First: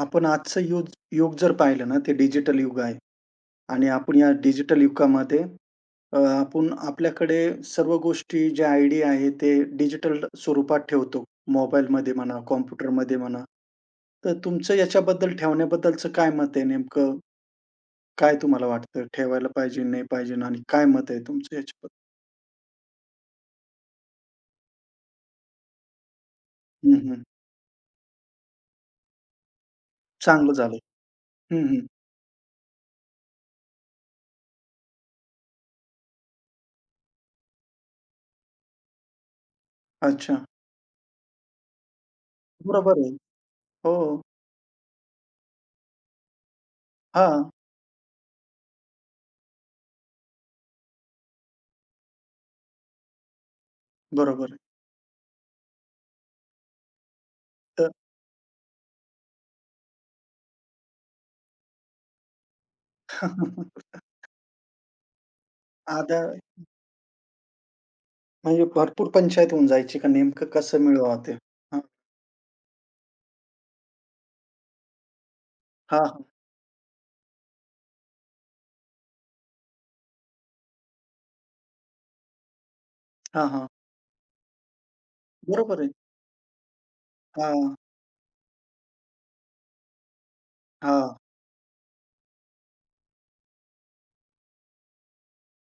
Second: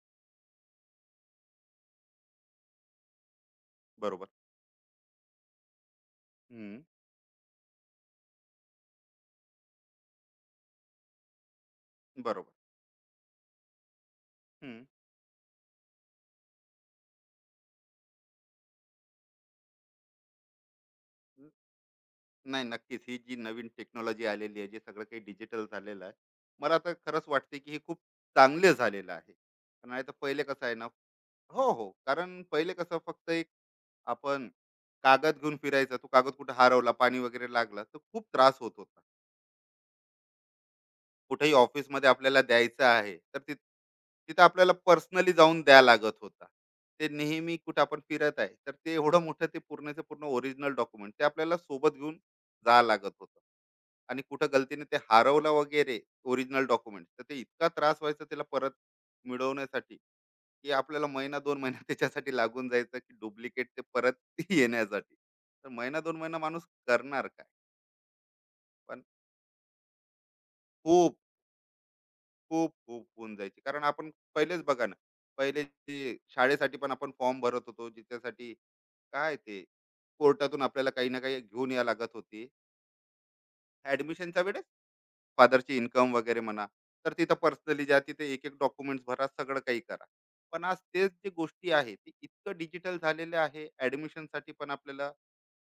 आपण आजचं युग युग जर पाहिलं ना, ते डिजिटल युग आहे. आणि आपण बरोबर. या डिजिटल युगामध्ये आपण हम्म, आपल्याकडे सर्व गोष्टी ज्या आयडिया आहेत, ते डिजिटल स्वरूपात ठेवतो. मोबाईलमध्ये म्हणा, बरोबर. कॉम्प्युटरमध्ये म्हणा. तर तुमचं हम्म, याच्याबद्दल ठेवण्याबद्दलचं काय मत आहे नेमकं? काय तुम्हाला वाटतं ठेवायला पाहिजे, नाही पाहिजे आणि काय मत आहे न- तुमचं याच्याबद्दल? नाही, नक्कीच ही जी नवीन टेक्नॉलॉजी आलेली आहे, जे सगळं काही डिजिटल झालेलं आहे, मला तर हं, हं. खरंच वाटते की हे खूप चांगले झालेलं आहे. नाही तर पहिले चांगलं कसं आहे झालं. ना, हं, हो हं. हो, कारण पहिले कसं फक्त एक आपण कागद घेऊन फिरायचा, तो कागद कुठे हरवला, पाणी वगैरे लागला तर खूप त्रास होत होता. अच्छा. कुठेही ऑफिसमध्ये आपल्याला द्यायचं बरोबर आहे. आहे तर तिथ, हो. हो. तिथं आपल्याला पर्सनली जाऊन द्या लागत होता. ते हां. नेहमी कुठं आपण फिरत आहे तर ते एवढं मोठं ते पूर्णचं पूर्ण ओरिजिनल डॉक्युमेंट ते आपल्याला सोबत घेऊन जा लागत होतं. आणि कुठं बरोबर आहे. गलतीने ते हरवलं वगैरे, ओरिजिनल डॉक्युमेंट, तर ते इतका तर त्रास व्हायचा त्याला परत मिळवण्यासाठी, की आपल्याला महिना दोन महिना त्याच्यासाठी लागून जायचं की डुप्लिकेट ते परत येण्यासाठी. तर महिना दोन आता महिना माणूस करणार काय? म्हणजे पण भरपूर पंचायत होऊन जायची का नेमकं कसं खूप मिळवावं ते? हां, खूप खूप होऊन जायची, कारण आपण पहिलेच बघा ना. पहिले जे हां, शाळेसाठी पण आपण फॉर्म भरत होतो, ज्याच्यासाठी काय, ते कोर्टातून आपल्याला काही ना काही घेऊन या लागत होती, हां, हां. ऍडमिशनच्या वेळेस, फादरची बरोबर आहे. इन्कम वगैरे म्हणा. तर तिथं हां, पर्सनली जा, तिथे एक एक डॉक्युमेंट्स भरा, सगळं काही करा. पण आज तेच हां. जे गोष्टी आहे ते इतकं डिजिटल झालेले आहे, ऍडमिशनसाठी पण आपल्याला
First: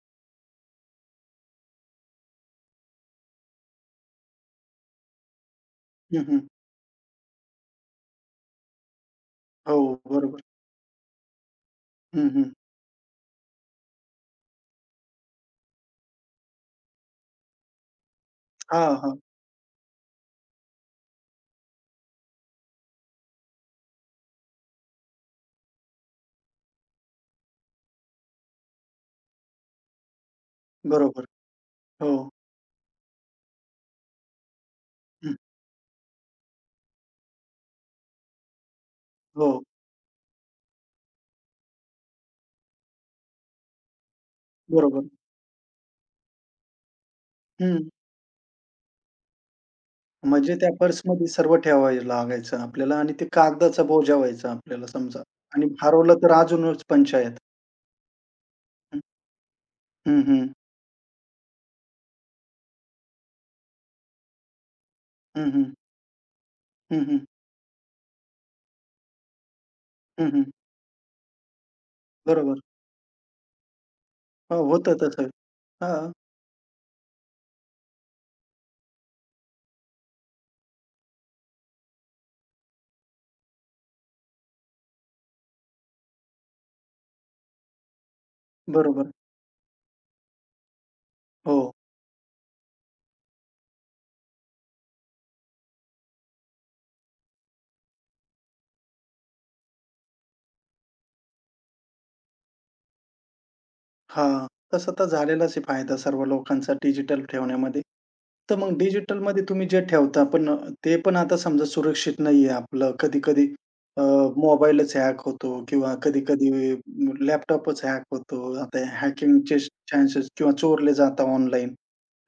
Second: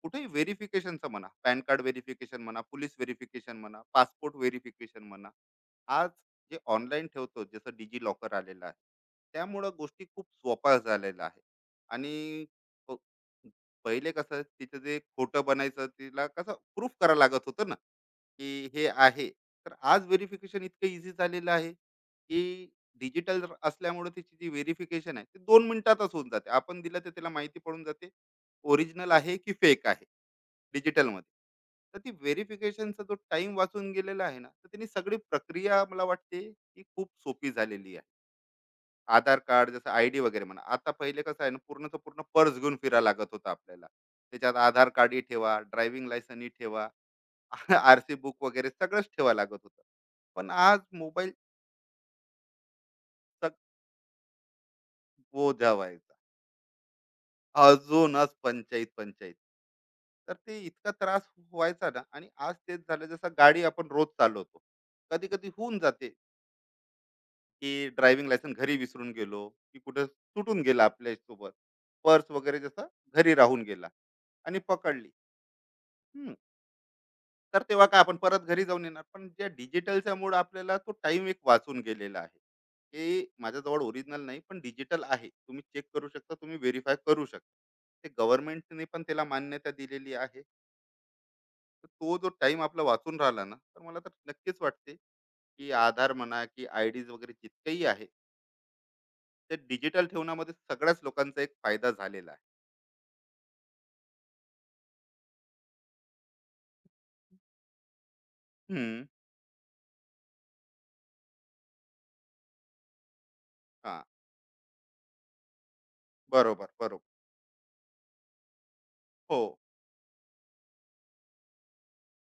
कुठेही व्हेरिफिकेशनचं म्हणा, पॅन कार्ड व्हेरिफिकेशन म्हणा, पोलीस व्हेरिफिकेशन म्हणा, पासपोर्ट व्हेरिफिकेशन म्हणा, आज हं, हं. जे ऑनलाईन ठेवतो, जसं डिजी लॉकर आलेलं आहे, त्यामुळं हो, गोष्टी खूप बरोबर. सोप्या झालेल्या आहे. हं, आणि हं. प- पहिले कसं तिचं जे खोटं बनायचं, तिला कसं प्रूफ करावं लागत होतं ना, की हे हां, हां. आहे. तर आज व्हेरिफिकेशन इतकं इझी झालेलं आहे, की डिजिटल असल्यामुळे त्याची जी व्हेरिफिकेशन आहे ते 2 मिनिटातच होऊन जाते. आपण दिलं तर त्याला माहिती पडून जाते, ओरिजिनल आहे की फेक आहे, बरोबर. डिजिटलमध्ये. तर हो. ती व्हेरिफिकेशनचा जो टाइम वाचून गेलेला आहे ना, तर त्यांनी सगळी हं. प्रक्रिया मला वाटते की खूप सोपी झालेली आहे. आधार हो, कार्ड जसं आय डी वगैरे म्हणा, आता पहिले कसं आहे ना, पूर्णचं पूर्ण पर्स घेऊन फिरायला लागत होतं आपल्याला. त्याच्यात आधार बरोबर. कार्डही ठेवा, ड्रायव्हिंग लायसनही ठेवा, हं. आरसी बुक वगैरे सगळंच ठेवा लागत होतं. पण म्हणजे त्या आज पर्समध्ये मोबाईल, सर्व ठेवायला लागायचं आपल्याला आणि ते कागदाचा बोजा व्हायचा आपल्याला समजा. आणि बोजा व्हायचा. हरवलं तर अजूनच पंचायत. अजूनच पंचायत, हं, पंचायत. हं, तर हं. ते इतका त्रास व्हायचा ना, आणि आज तेच झालं. जसं गाडी आपण रोज चालवतो. कधी-कधी हं, हं. होऊन जाते, हं, हं. की ड्रायव्हिंग लायसन्स घरी विसरून गेलो, की कुठं हं, हं. सुटून गेला आपल्यासोबत. पर्स बरोबर. वगैरे जसं घरी राहून गेला हो, आणि होतं पकडली. तसं. हां, तर तेव्हा काय आपण परत घरी जाऊन येणार? पण ज्या डिजिटलच्या मुळे आपल्याला तो टाइम एक वाचून गेलेला आहे, की माझ्याजवळ ओरिजिनल नाही पण डिजिटल आहे, तुम्ही चेक करू शकता, तुम्ही व्हेरीफाय करू शकता. ते गव्हर्नमेंटने पण बरोबर. त्याला मान्यता दिलेली आहे. हो. तर तो जो टाइम आपला वाचून राहिला ना, तर मला तर नक्कीच वाटते की आधार म्हणा की आय डीज वगैरे जितकेही आहे, ते डिजिटल ठेवण्यामध्ये सगळ्याच लोकांचा एक फायदा झालेला आहे. हां. तसं तर झालेलाच आहे फायदा सर्व लोकांचा डिजिटल ठेवण्यामध्ये. तर मग हम्म, डिजिटलमध्ये तुम्ही जे ठेवता पण ते पण आता समजा सुरक्षित नाहीये आपलं कधी-कधी. अ, हा, मोबाईलच हॅक होतो किंवा कधी-कधी बरोबर बरोबर. लॅपटॉपच हॅक होतो. आता हो. हॅकिंगचे चान्सेस किंवा चोरले जातात ऑनलाईन.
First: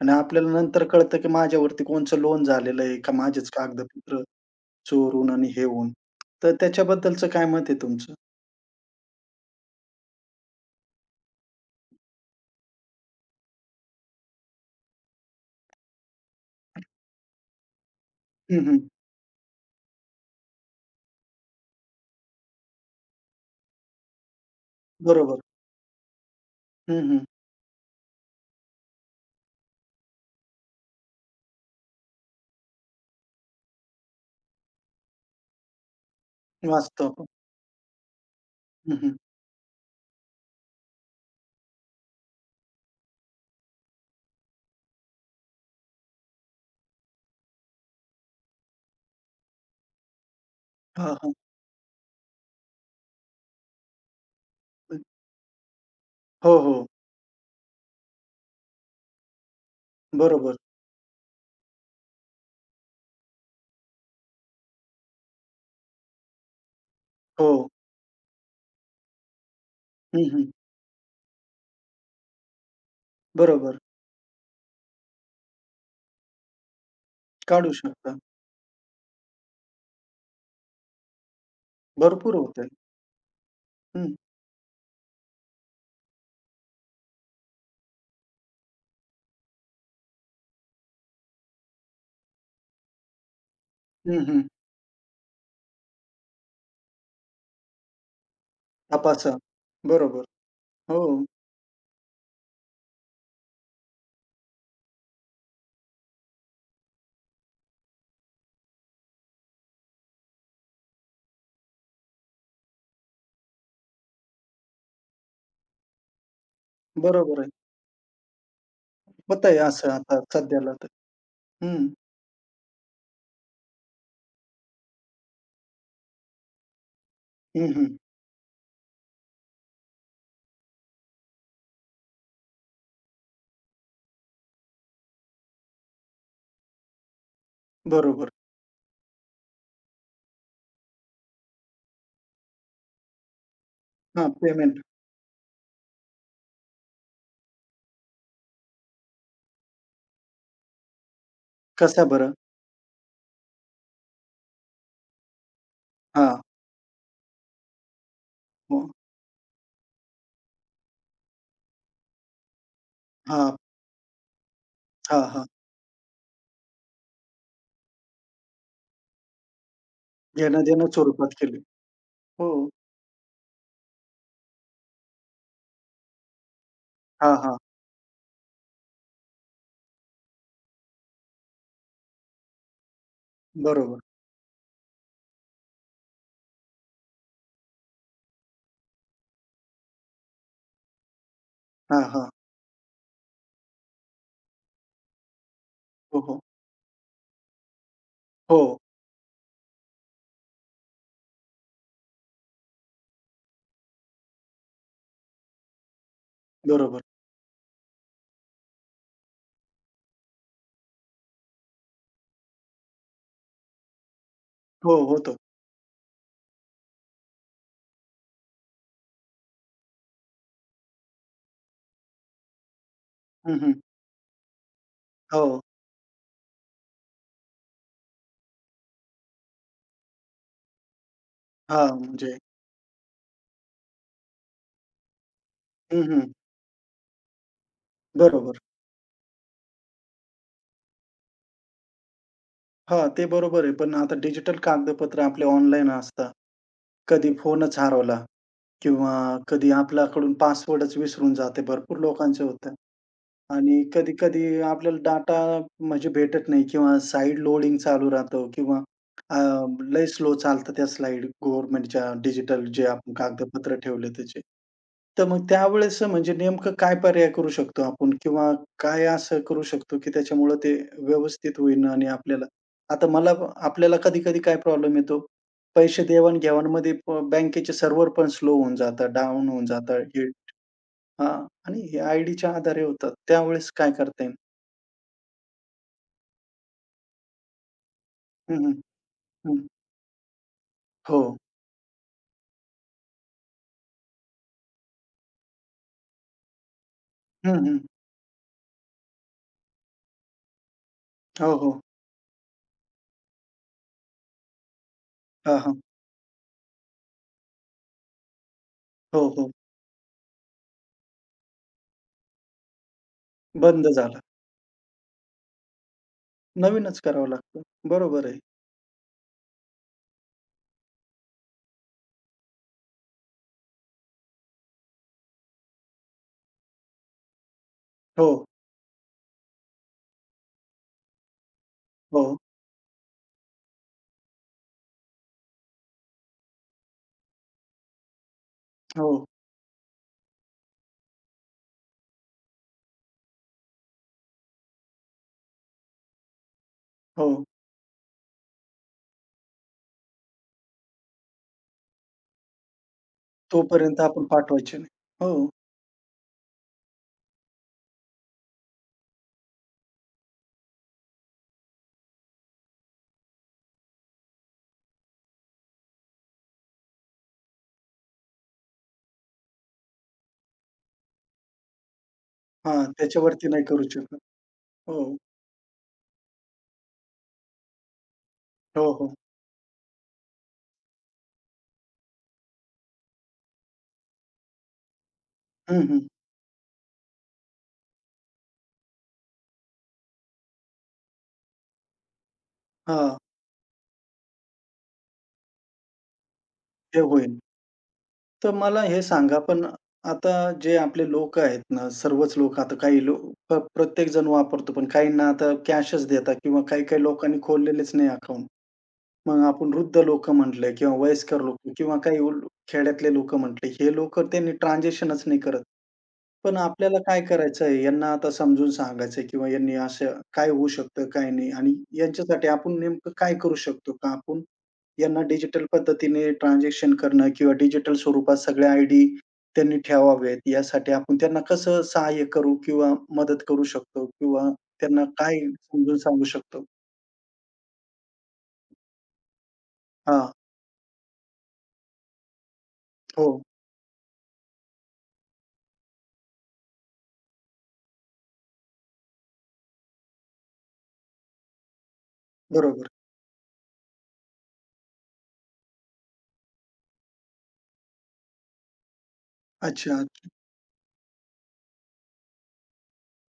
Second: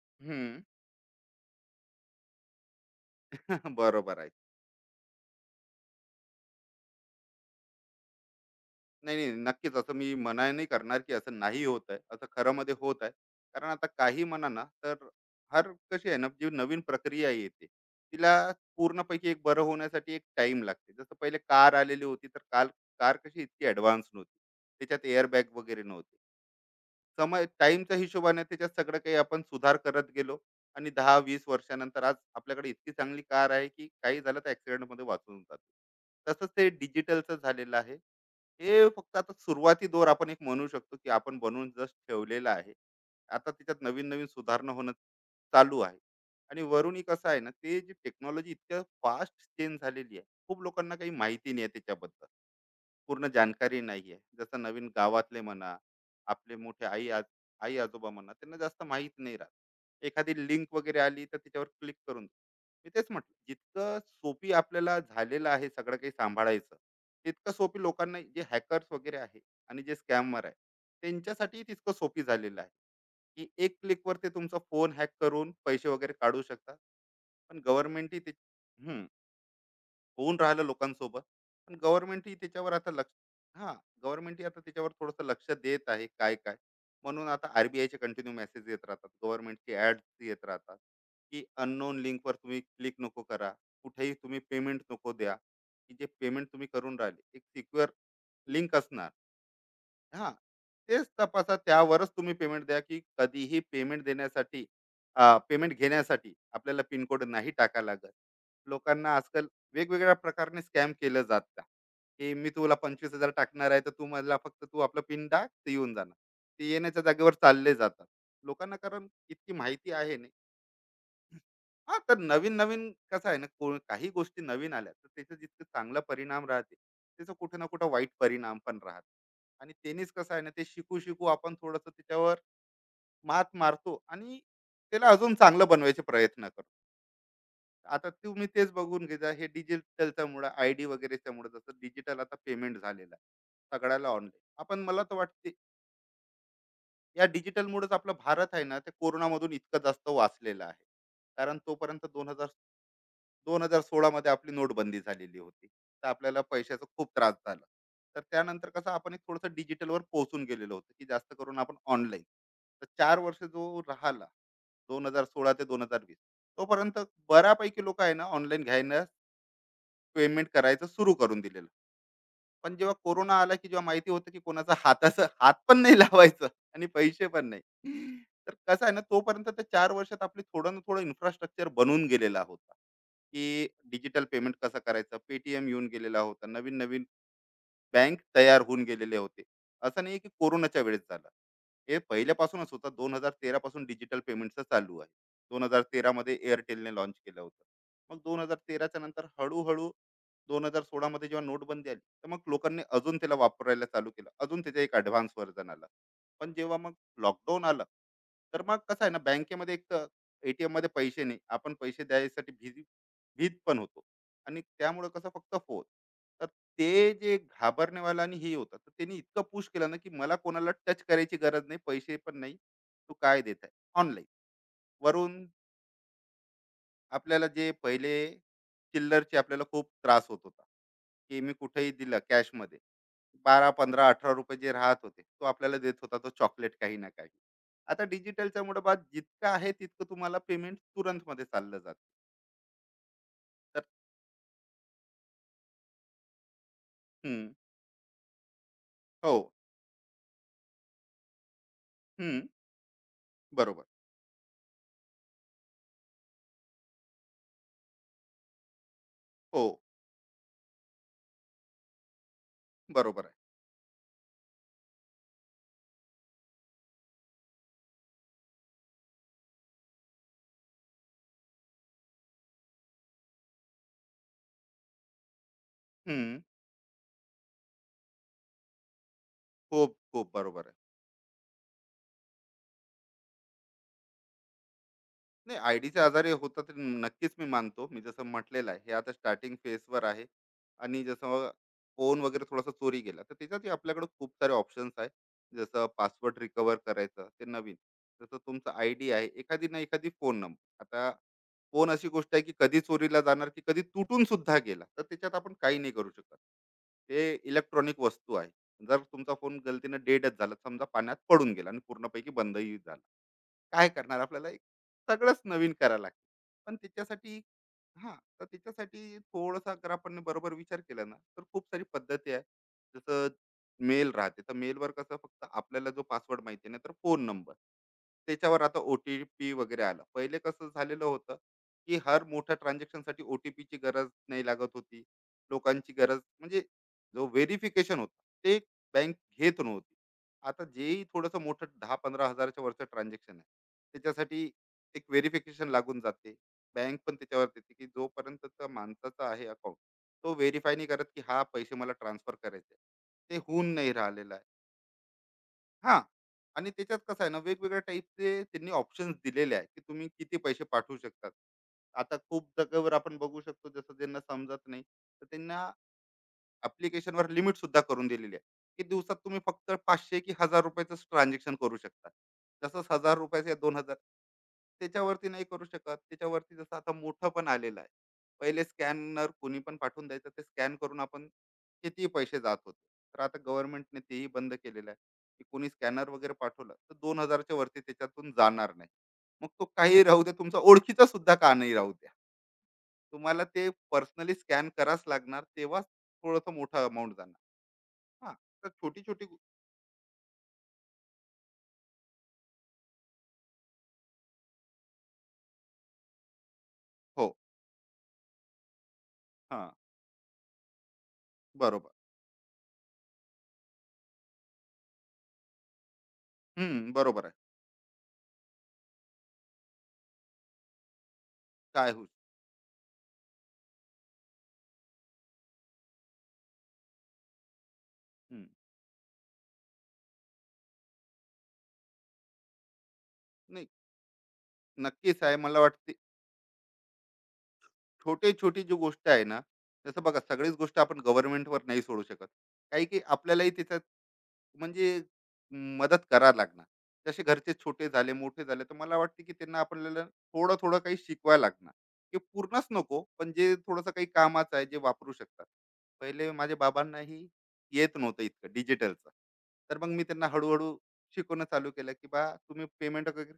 आणि आपल्याला हम्म. नंतर कळतं की माझ्यावरती कोणचं लोन झालेलं आहे का माझेच बरोबर कागदपत्र आहे. चोर होऊन आणि हे होऊन. तर त्याच्याबद्दलचं काय मत आहे तुमचं? नाही, नाही. नक्कीच असं मी मना नाही करणार, की असं नाही होत आहे. असं खरंमध्ये होत आहे. कारण आता काही म्हणा ना, तर हर कशी आहे ना, जी नवीन प्रक्रिया येते, तिला हं, हं. पूर्णपैकी एक बरं होण्यासाठी एक टाईम लागते. जसं पहिले कार आलेली होती, तर काल कार कशी इतकी ॲडव्हान्स नव्हती. त्याच्यात बरोबर. एअरबॅग वगैरे नव्हते. हं, हं. समय टाईमच्या हिशोबाने त्याच्यात सगळं काही आपण सुधार करत गेलो, आणि 10-20 वर्षानंतर आज आपल्याकडे इतकी चांगली कार आहे, की काही झालं तर ॲक्सिडेंटमध्ये वाचून जातो. तसंच ते वाचतो आपण. डिजिटलचं झालेलं आहे. हे हं, हं. फक्त आता सुरुवाती दोर आपण एक म्हणू शकतो, की आपण बनवून जस्ट ठेवलेलं आहे. आता त्याच्यात नवीन-नवीन सुधारणा होणं चालू आहे. आणि वरूनही कसं आहे ना, ते जी टेक्नॉलॉजी इतक्या फास्ट चेंज झालेली आहे. खूप लोकांना काही हां, हां. माहिती नाही आहे त्याच्याबद्दल. पूर्ण जानकारी नाही आहे. जसं नवीन हं. गावातले म्हणा, आपले हो, मोठे हो. आई, आज आई-आजोबा म्हणा, त्यांना जास्त माहीत नाही राहत. एखादी बरोबर. लिंक वगैरे आली तर त्याच्यावर क्लिक करून, मी तेच म्हटलं, जितकं सोपी आपल्याला झालेलं आहे सगळं काही सांभाळायचं, हो. तितकं सोपी लोकांना जे हॅकर्स वगैरे आहे आणि जे हं, स्कॅमर हं. आहे, त्यांच्यासाठी तितकं सोपी झालेलं आहे, की एक बरोबर. क्लिकवर ते तुमचा फोन हॅक करून पैसे वगैरे काढू शकतात. पण काढू शकता. गव्हर्नमेंटही ते, हम्म, होऊन राहिलं लोकांसोबत. पण भरपूर गव्हर्नमेंटही होते. त्याच्यावर आता लक्ष. हां. हं. गव्हर्नमेंटही आता त्याच्यावर थोडंसं लक्ष देत आहे, काय काय. म्हणून आता आरबीआयचे कंटिन्यू मेसेज येत राहतात, गव्हर्नमेंटचे ॲड्स येत राहतात, की अननोन लिंकवर तुम्ही क्लिक नको करा, कुठेही हं, तुम्ही हं. पेमेंट नको द्या, की जे पेमेंट तुम्ही करून राहिले एक सिक्युअर लिंक असणार. तपासा. बरोबर. हां, हो. तेच तपासा, त्यावरच तुम्ही पेमेंट द्या. की कधीही पेमेंट देण्यासाठी, पेमेंट घेण्यासाठी आपल्याला पिन कोड नाही टाकायला लागत. लोकांना आजकाल वेगवेगळ्या प्रकारे स्कॅम केलं जातं, की मी तुला 25,000 टाकणार आहे, तर तू मला फक्त तू आपला पिन टाक, ते येऊन जाणार. ते येण्याच्या जागेवर बरोबर आहे. चालले जातात. लोकांना कारण होत इतकी आहे असं माहिती आहे आता नाही. सध्याला तर. हं. हा, तर नवीन नवीन कसं आहे ना, काही गोष्टी नवीन आल्या तर त्याचा जितकं चांगला परिणाम राहते, त्याचा कुठे ना हं, कुठं हं. वाईट परिणाम पण राहते. आणि त्यांनीच कसं आहे ना, ते शिकू शिकू आपण थोडस त्याच्यावर मात मारतो, आणि त्याला अजून चांगलं बनवायचे प्रयत्न करतो. आता बरोबर. तुम्ही तेच बघून घेता, हे डिजिटलच्या मुळे, आय डी वगैरेच्या मुळे, जसं डिजिटल आता पेमेंट झालेलं आहे, सगळ्याला हां, ऑनलाईन पेमेंट. आपण, मला तर वाटते या डिजिटलमुळेच आपला भारत आहे ना, ते कोरोनामधून इतकं जास्त वाचलेला आहे. कारण कसा तोपर्यंत बरं? 2016 मध्ये आपली नोटबंदी झालेली होती, तर हां. आपल्याला पैशाचा खूप त्रास झाला. तर त्यानंतर हो. कसं आपण एक थोडंसं डिजिटलवर पोहोचून गेलेलो होतो, की जास्त करून आपण ऑनलाईन. तर 4 वर्ष हां. जो राहिला, दोन हां, हजार हां. सोळा ते दोन हजार वीस तोपर्यंत बऱ्यापैकी लोक आहे ना ऑनलाईन घ्यायला, पेमेंट करायचं देणं-देणंच सुरू स्वरूपात करून केली. दिलेलं. हो. पण जेव्हा कोरोना आला, की जेव्हा माहिती होतं की कोणाचा हाताचा हात पण नाही लावायचं आणि पैसे हां, पण हां. नाही. तर कसं आहे ना, तोपर्यंत त्या 4 वर्षात आपली थोडं ना थोडं इन्फ्रास्ट्रक्चर बनून गेलेला होता, की बरोबर. डिजिटल पेमेंट कसं करायचं? Paytm येऊन गेलेला होता. नवीन-नवीन बँक तयार होऊन गेलेले होते. असं नाही की कोरोनाच्या वेळेस झालं, हे हां, हां. पहिल्यापासूनच होतं. 2013 पासून डिजिटल पेमेंटचं चालू आहे. दोन हजार हो, तेरामध्ये हो. एअरटेलने लॉन्च केलं होतं. मग दोन हजार हो. तेराच्या नंतर हळूहळू 2016 मध्ये जेव्हा नोटबंदी आली, तर मग लोकांनी अजून त्याला वापरायला चालू केलं, अजून त्याचं एक ॲडव्हान्स व्हर्जन आलं. पण जेव्हा मग बरोबर. लॉकडाऊन आलं, तर मग कसं आहे ना, बँकेमध्ये एक तर ATM मध्ये पैसे नाही, आपण पैसे द्यायसाठी भीत पण होतो. आणि हो, त्यामुळे कसं होतं. फक्त फोन, ते जे घाबरण्यावालं आणि हे होतं, तर त्यांनी इतकं पुश केलं ना, की मला कोणाला टच करायची गरज नाही, पैसे पण नाही. तू काय देत हं, आहे? हं. ऑनलाईन. वरून हो. आपल्याला जे पहिले चिल्लरचे आपल्याला खूप त्रास होत होता, की मी हां, कुठेही दिलं म्हणजे कॅशमध्ये, ₹12, ₹15, ₹18 जे राहत होते, तो आपल्याला देत हं, होता तो हं. चॉकलेट काही ना काही. आता बरोबर. डिजिटलच्या मुळे बा जितकं आहे तितकं तुम्हाला पेमेंट तुरंतमध्ये चाललं जातं. हां, ते बरोबर आहे. तर, पण आता डिजिटल कागदपत्र आपले ऑनलाईन असतात. कधी हं, फोनच हरवला किंवा हो, कधी आपल्याकडून पासवर्डच विसरून जाते. भरपूर हं, लोकांचे होतं. आणि बरोबर. कधी-कधी आपल्याला डाटा म्हणजे भेटत नाही किंवा साइड लोडिंग चालू राहतं किंवा अ, हो, लय स्लो चालतं त्या स्लाईड गव्हर्नमेंटच्या डिजिटल जे आपण बरोबर आहे. कागदपत्र ठेवले त्याचे. तर मग त्यावेळेस म्हणजे नेमकं काय पर्याय करू शकतो आपण किंवा काय असं करू शकतो, की त्याच्यामुळं ते व्यवस्थित होईन आणि आपल्याला आता मला आपल्याला कधी-कधी काय प्रॉब्लेम येतो, पैसे हं, देवाण-घेवाणमध्ये बँकेचे सर्व्हर पण स्लो होऊन जातात, डाउन होऊन खूप, जातात हे. खूप बरोबर आहे. हां. आणि हे आयडीच्या आधारे होतात. त्यावेळेस काय करता येईल? नाही, आयडीचे आजारी होता तर नक्कीच मी मानतो. मी जसं हं, म्हटलेलं हं, आहे, हे आता स्टार्टिंग हं. फेजवर आहे. आणि हो. जसं फोन वगैरे थोडासा चोरी गेला, तर त्याच्यातही आपल्याकडे खूप सारे ऑप्शन्स आहे, जसं पासवर्ड रिकवर करायचं, ते हं, नवीन. हं. जसं तुमचा आय डी आहे, एखादी ना एखादी फोन नंबर. आता हो, हो. फोन अशी गोष्ट आहे की कधी चोरीला जाणार, की कधी तुटून सुद्धा गेला, तर त्याच्यात आपण हां, काही हां. नाही करू शकत. ते इलेक्ट्रॉनिक वस्तू आहे. जर हो, तुमचा हो. फोन गलतीनं डेडच झाला, समजा पाण्यात पडून गेला आणि पूर्णपैकी बंदही झाला, बंद काय झाला. करणार आपल्याला? एक सगळंच नवीन करायला लागतं. पण नवीनच करावं त्याच्यासाठी, लागतं. हां, बरोबर आहे. तर त्याच्यासाठी थोडासा अगर आपण बरोबर विचार केला ना, तर खूप सारी पद्धती आहे. जसं मेल राहते, तर मेलवर कसं फक्त आपल्याला जो पासवर्ड माहिती नाही, तर फोन नंबर, हो, त्याच्यावर आता ओ टी पी वगैरे आला. पहिले कसं झालेलं होतं, की हर हो, मोठ्या ट्रान्झॅक्शनसाठी ओ टी पीची गरज नाही लागत होती. लोकांची गरज म्हणजे, जो व्हेरिफिकेशन होता, ते हो, बँक घेत नव्हती. आता जेही थोडंसं मोठं 10-15 हजाराच्या वरचं ट्रान्झॅक्शन आहे, त्याच्यासाठी एक व्हेरिफिकेशन लागून जाते. बँक पण हो. त्याच्यावर देते, की जोपर्यंतचा माणसाचा आहे अकाउंट, तो व्हेरिफाय नाही करत, की हा पैसे मला ट्रान्सफर करायचे, ते होऊन नाही तोपर्यंत आपण राहिलेलं आहे. पाठवायचे नाही. हो. हां. आणि त्याच्यात कसं आहे ना, वेगवेगळ्या टाईपचे त्यांनी ऑप्शन्स दिलेले आहेत, की तुम्ही किती पैसे पाठवू शकतात. आता खूप जागेवर आपण बघू शकतो, जसं ज्यांना समजत नाही, तर त्यांना ऍप्लिकेशनवर लिमिट सुद्धा करून दिलेली आहे, की दिवसात तुम्ही फक्त 500 की 1000 रुपयाचं ट्रान्झॅक्शन करू शकता. हां, तसंच हजार त्याच्यावरती रुपयाचं या नाही दोन करू हजार शकत. हो. त्याच्यावरती नाही करू शकत. त्याच्यावरती जसं आता मोठं पण आलेलं आहे. पहिले हो, हो. स्कॅनर कोणी पण पाठवून द्यायचं, ते स्कॅन करून आपण किती पैसे जात होते. तर आता गव्हर्नमेंटने तेही बंद केलेलं आहे, की कोणी हं, हं. स्कॅनर वगैरे पाठवलं तर 2000 च्या वरती त्याच्यातून जाणार नाही. मग तो काही राहू दे तुमचा ओळखीचा सुद्धा, का नाही राहू दे, हां, तुम्हाला ते पर्सनली स्कॅन करावंच लागणार, तेव्हाच थोडंसं मोठा ते अमाउंट होईल. जाणार. हां. तर तर मला हे छोटी छोटी गो- सांगा पण आता जे आपले लोकं आहेत ना, सर्वच लोकं आता काही लोक प्रत्येक जण वापरतो, पण काहींना आता कॅशच देतात किंवा काही-काही हो, लोकांनी खोललेलेच नाही अकाउंट. मग हां, आपण वृद्ध लोकं म्हटलं किंवा वयस्कर लोकं बरोबर. किंवा काही खेड्यातले लोकं म्हटले, हे लोकं त्यांनी ट्रान्झिशनच नाही करत. पण हम्म, आपल्याला काय बरोबर आहे. करायचं आहे? यांना आता समजून सांगायचं किंवा यांनी असं काय होऊ शकतं, काय नाही आणि काय होईल? यांच्यासाठी आपण नेमकं काय करू शकतो? का आपण यांना डिजिटल पद्धतीने ट्रान्झॅक्शन करणं किंवा डिजिटल स्वरूपात हम्म, सगळ्या आयडी त्यांनी ठेवावेत, यासाठी आपण त्यांना कसं सहाय्य करू किंवा मदत करू नाही, शकतो किंवा त्यांना नक्कीच आहे, काय मला वाटतं समजून सांगू शकतो? छोटे-छोटी जी गोष्ट आहे ना, जसं बघा, हां. सगळीच गोष्ट आपण गव्हर्नमेंटवर नाही सोडू शकत. काही की हो. आपल्यालाही त्याच्यात, म्हणजे, मदत करावी लागणार. जसे घरचे छोटे झाले, मोठे झाले, तर मला वाटते की त्यांना आपल्याला थोडं-थोडं काही शिकवायला लागणार. ते पूर्णच बरोबर. नको, पण जे थोडंसं काही कामाचं आहे, जे वापरू शकतात. पहिले माझ्या बाबांनाही येत नव्हतं इतकं डिजिटलचं. तर मग अच्छा. मी त्यांना हळू शिकवणं चालू केलं, की "बा तुम्ही पेमेंट वगैरे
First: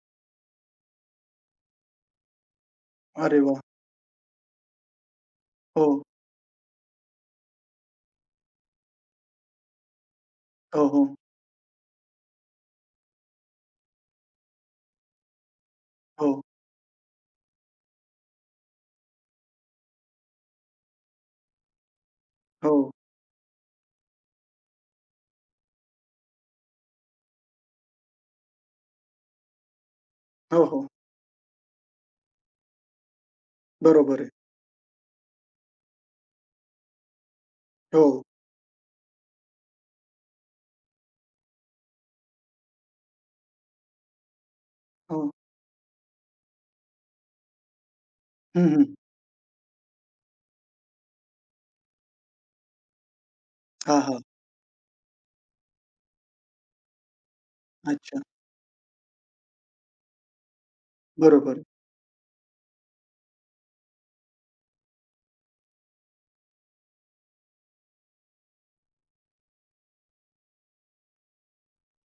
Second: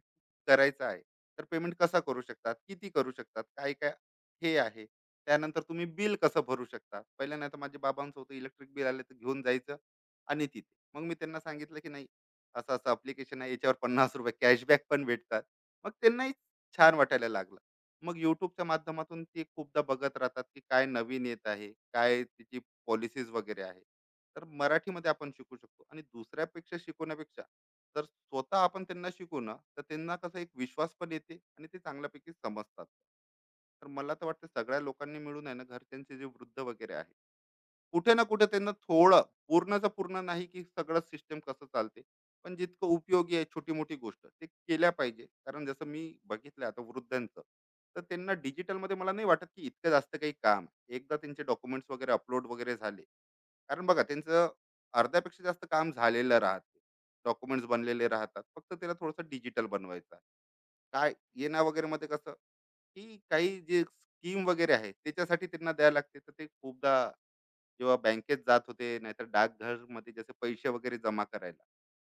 करायचं आहे, तर पेमेंट कसा करू शकतात? किती करू अरे शकतात? वाह! काय-काय हे आहे. त्यानंतर तुम्ही हो. बिल कसं भरू शकता. पहिले नाही तर माझ्या बाबांचं होतं, इलेक्ट्रिक बिल आलं तर घेऊन जायचं आणि तिथे. हो, मग हो. मी त्यांना सांगितलं की नाही, असं-असं ॲप्लिकेशन आहे, याच्यावर ₹50 कॅशबॅक पण भेटतात. मग हो, त्यांनाही छान वाटायला लागलं. मग YouTubeच्या माध्यमातून ते खूपदा बघत राहतात की काय नवीन येत आहे, काय त्याची हो. पॉलिसीज वगैरे आहे. तर मराठीमध्ये आपण शिकू शकतो, आणि दुसऱ्यापेक्षा शिकवण्यापेक्षा जर स्वतः आपण त्यांना शिकू ना, तर त्यांना कसं एक हो, हो. विश्वास पण येते आणि ते चांगल्यापैकी समजतात. तर मला बरोबर तर आहे. वाटतं सगळ्या लोकांनी मिळून आहे ना, घरच्यांचे जे वृद्ध वगैरे आहे, हो, कुठे ना कुठे त्यांना थोडं, पूर्णच पूर्ण नाही की सगळं सिस्टम कसं चालते, पण जितकं उपयोगी आहे छोटी मोठी गोष्ट ते केल्या पाहिजे, हो. कारण जसं मी बघितलं आता वृद्धांचं. तर त्यांना हं, हं. डिजिटलमध्ये मला नाही वाटत की इतकं जास्त काही काम आहे. एकदा त्यांचे डॉक्युमेंट्स वगैरे अपलोड वगैरे झाले, कारण हां, बघा हां. त्यांचं अर्ध्यापेक्षा जास्त काम झालेलं राहते. डॉक्युमेंट्स बनलेले अच्छा. राहतात, फक्त त्याला थोडंसं डिजिटल बनवायचं आहे. काय बरोबर. येणं वगैरे मध्ये कसं, की काही जे स्कीम वगैरे आहे त्याच्यासाठी त्यांना द्यायला लागते, तर ते खूपदा जेव्हा बँकेत जात होते नाहीतर डाकघर मध्ये जसे पैसे वगैरे जमा करायला,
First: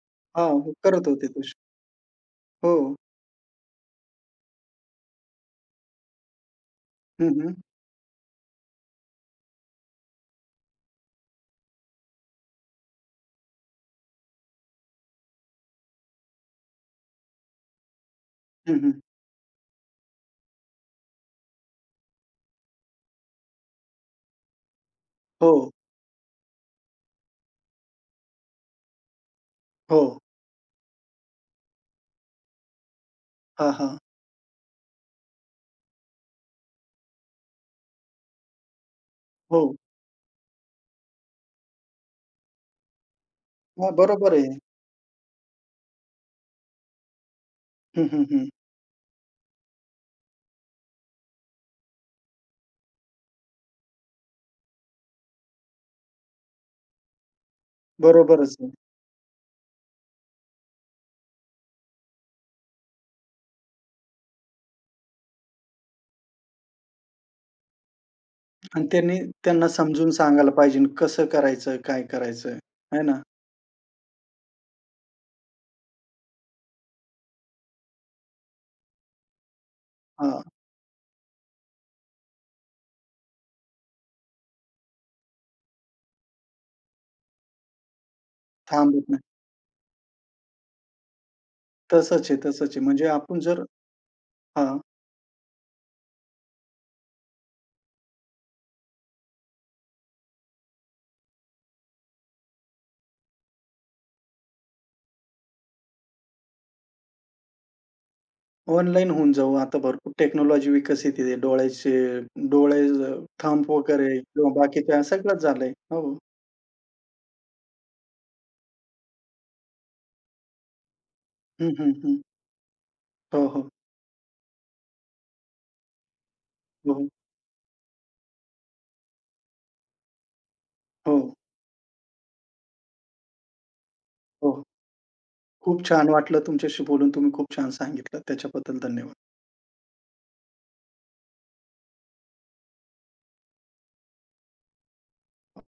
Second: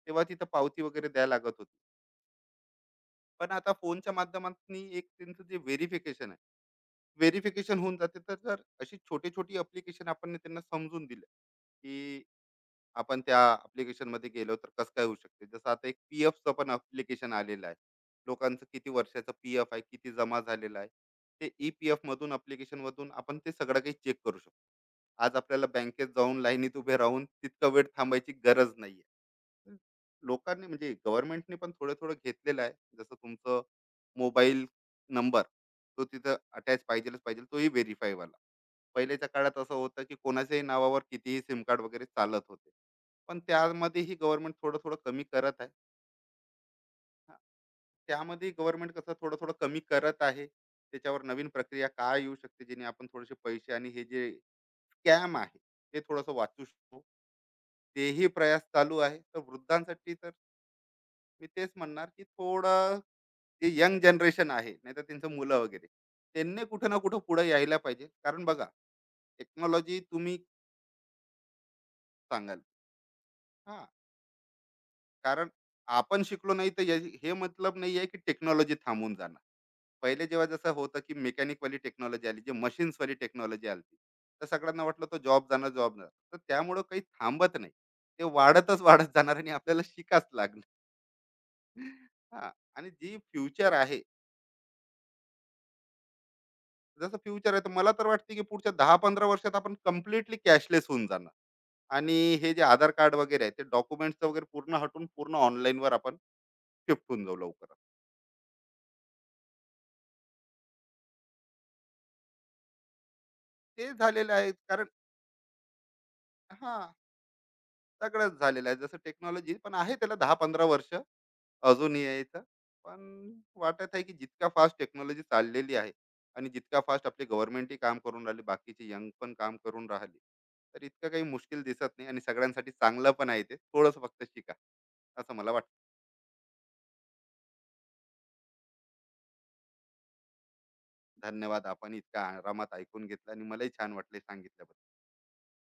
तेव्हा तिथं हां, हो, पावती करत वगैरे होते द्यायला लागत तसे. होती. हो. पण आता फोनच्या माध्यमातून एक त्यांचं जे व्हेरिफिकेशन आहे, हं, हं. व्हेरिफिकेशन होऊन जाते. तर जर अशी छोटी छोटी अप्लिकेशन आपण त्यांना समजून दिलं की आपण त्या application मध्ये गेलो तर कसं काय होऊ शकते. जसं आता एक पी एफचं पण अप्लिकेशन आलेलं आहे, लोकांचं हं, किती हं. वर्षाचं PF आहे, किती जमा झालेलं आहे, ते EPF मधून application मधून आपण ते सगळं काही चेक करू शकतो. आज हो, आपल्याला बँकेत जाऊन लाईनीत उभे राहून तितका वेळ थांबायची गरज नाही. तर हो. लोकांनी, म्हणजे गव्हर्नमेंटने पण थोडं थोडं घेतलेलं आहे. जसं तुमचं हां, हां. मोबाईल नंबर तो तिथं अटॅच पाहिजेलच पाहिजे, तोही व्हेरीफाय वाला. पहिल्याच्या काळात असं हो. होतं की कोणाच्याही नावावर कितीही सिम कार्ड वगैरे चालत होते, पण हां, त्यामध्येही बरोबर आहे. गव्हर्नमेंट थोडं थोडं कमी करत आहे. हा, हं, हं, हं. त्यामध्ये गव्हर्नमेंट कसं थोडं थोडं कमी करत आहे, त्याच्यावर नवीन प्रक्रिया काय येऊ शकते, जेणे आपण थोडेसे पैसे आणि हे जे स्कॅम आहे ते थोडंसं वाचू शकतो. तेही बरोबरच प्रयास आहे. चालू आहे. तर वृद्धांसाठी तर मी तेच म्हणणार की थोडं, जे यंग जनरेशन आहे नाहीतर त्यांचं मुलं वगैरे, त्यांनी कुठं ना कुठं पुढे यायला पाहिजे. कारण बघा, आणि त्यांनी त्यांना टेक्नॉलॉजी समजून तुम्ही सांगायला पाहिजे कसं करायचं, काय करायचं सांगाल. आहे ना? हा, कारण आपण शिकलो नाही तर, हे मतलब नाही आहे की टेक्नॉलॉजी थांबून जाणार. पहिले हां, जेव्हा जसं होतं की मेकॅनिकवाली टेक्नॉलॉजी आली, जे मशीन्सवाली टेक्नॉलॉजी आली, तर सगळ्यांना वाटलं तो जॉब जाणार, जॉब जाणार. तर त्यामुळं काही थांबत नाही. ते वाढतच थांबत वाढत नाही. जाणार आणि आपल्याला शिकाच लागणार. तसंच आहे, हा, तसंच आहे. आणि म्हणजे जी आपण जर फ्युचर आहे, हां. जसं फ्युचर आहे, तर मला तर वाटते की पुढच्या 10-15 वर्षात आपण कम्प्लिटली कॅशलेस होऊन जाणार. आणि हे जे आधार कार्ड वगैरे आहे, ते डॉक्युमेंट्स वगैरे पूर्ण हटून पूर्ण online वर आपण शिफ्ट होऊन जाऊ लवकर. ऑनलाईन होऊन जाऊ. आता भरपूर टेक्नॉलॉजी विकसित आहे. डोळ्याचे डोळे थंब ते वगैरे झालेलं किंवा आहे, कारण बाकीच्या सगळंच झालंय. हो. हा, सगळंच झालेलं आहे. जसं टेक्नॉलॉजी पण आहे, त्याला 10-15 वर्ष हं, हं, अजून हं. यायचं. पण हो, हो. वाटत आहे की जितका फास्ट टेक्नॉलॉजी चाललेली आहे, आणि जितका फास्ट हो, आपले गव्हर्नमेंटही काम करून राहिले, बाकीचे यंग पण काम करून राहिले, तर इतकं हो. काही मुश्किल दिसत नाही. आणि सगळ्यांसाठी चांगलं पण आहे, ते थोडंसं फक्त शिका, हो. असं मला वाटतं. खूप छान वाटलं तुमच्याशी बोलून. तुम्ही खूप छान सांगितलं. त्याच्याबद्दल धन्यवाद. धन्यवाद, आपण इतका आरामात ऐकून घेतलं आणि मलाही छान वाटले सांगितलं.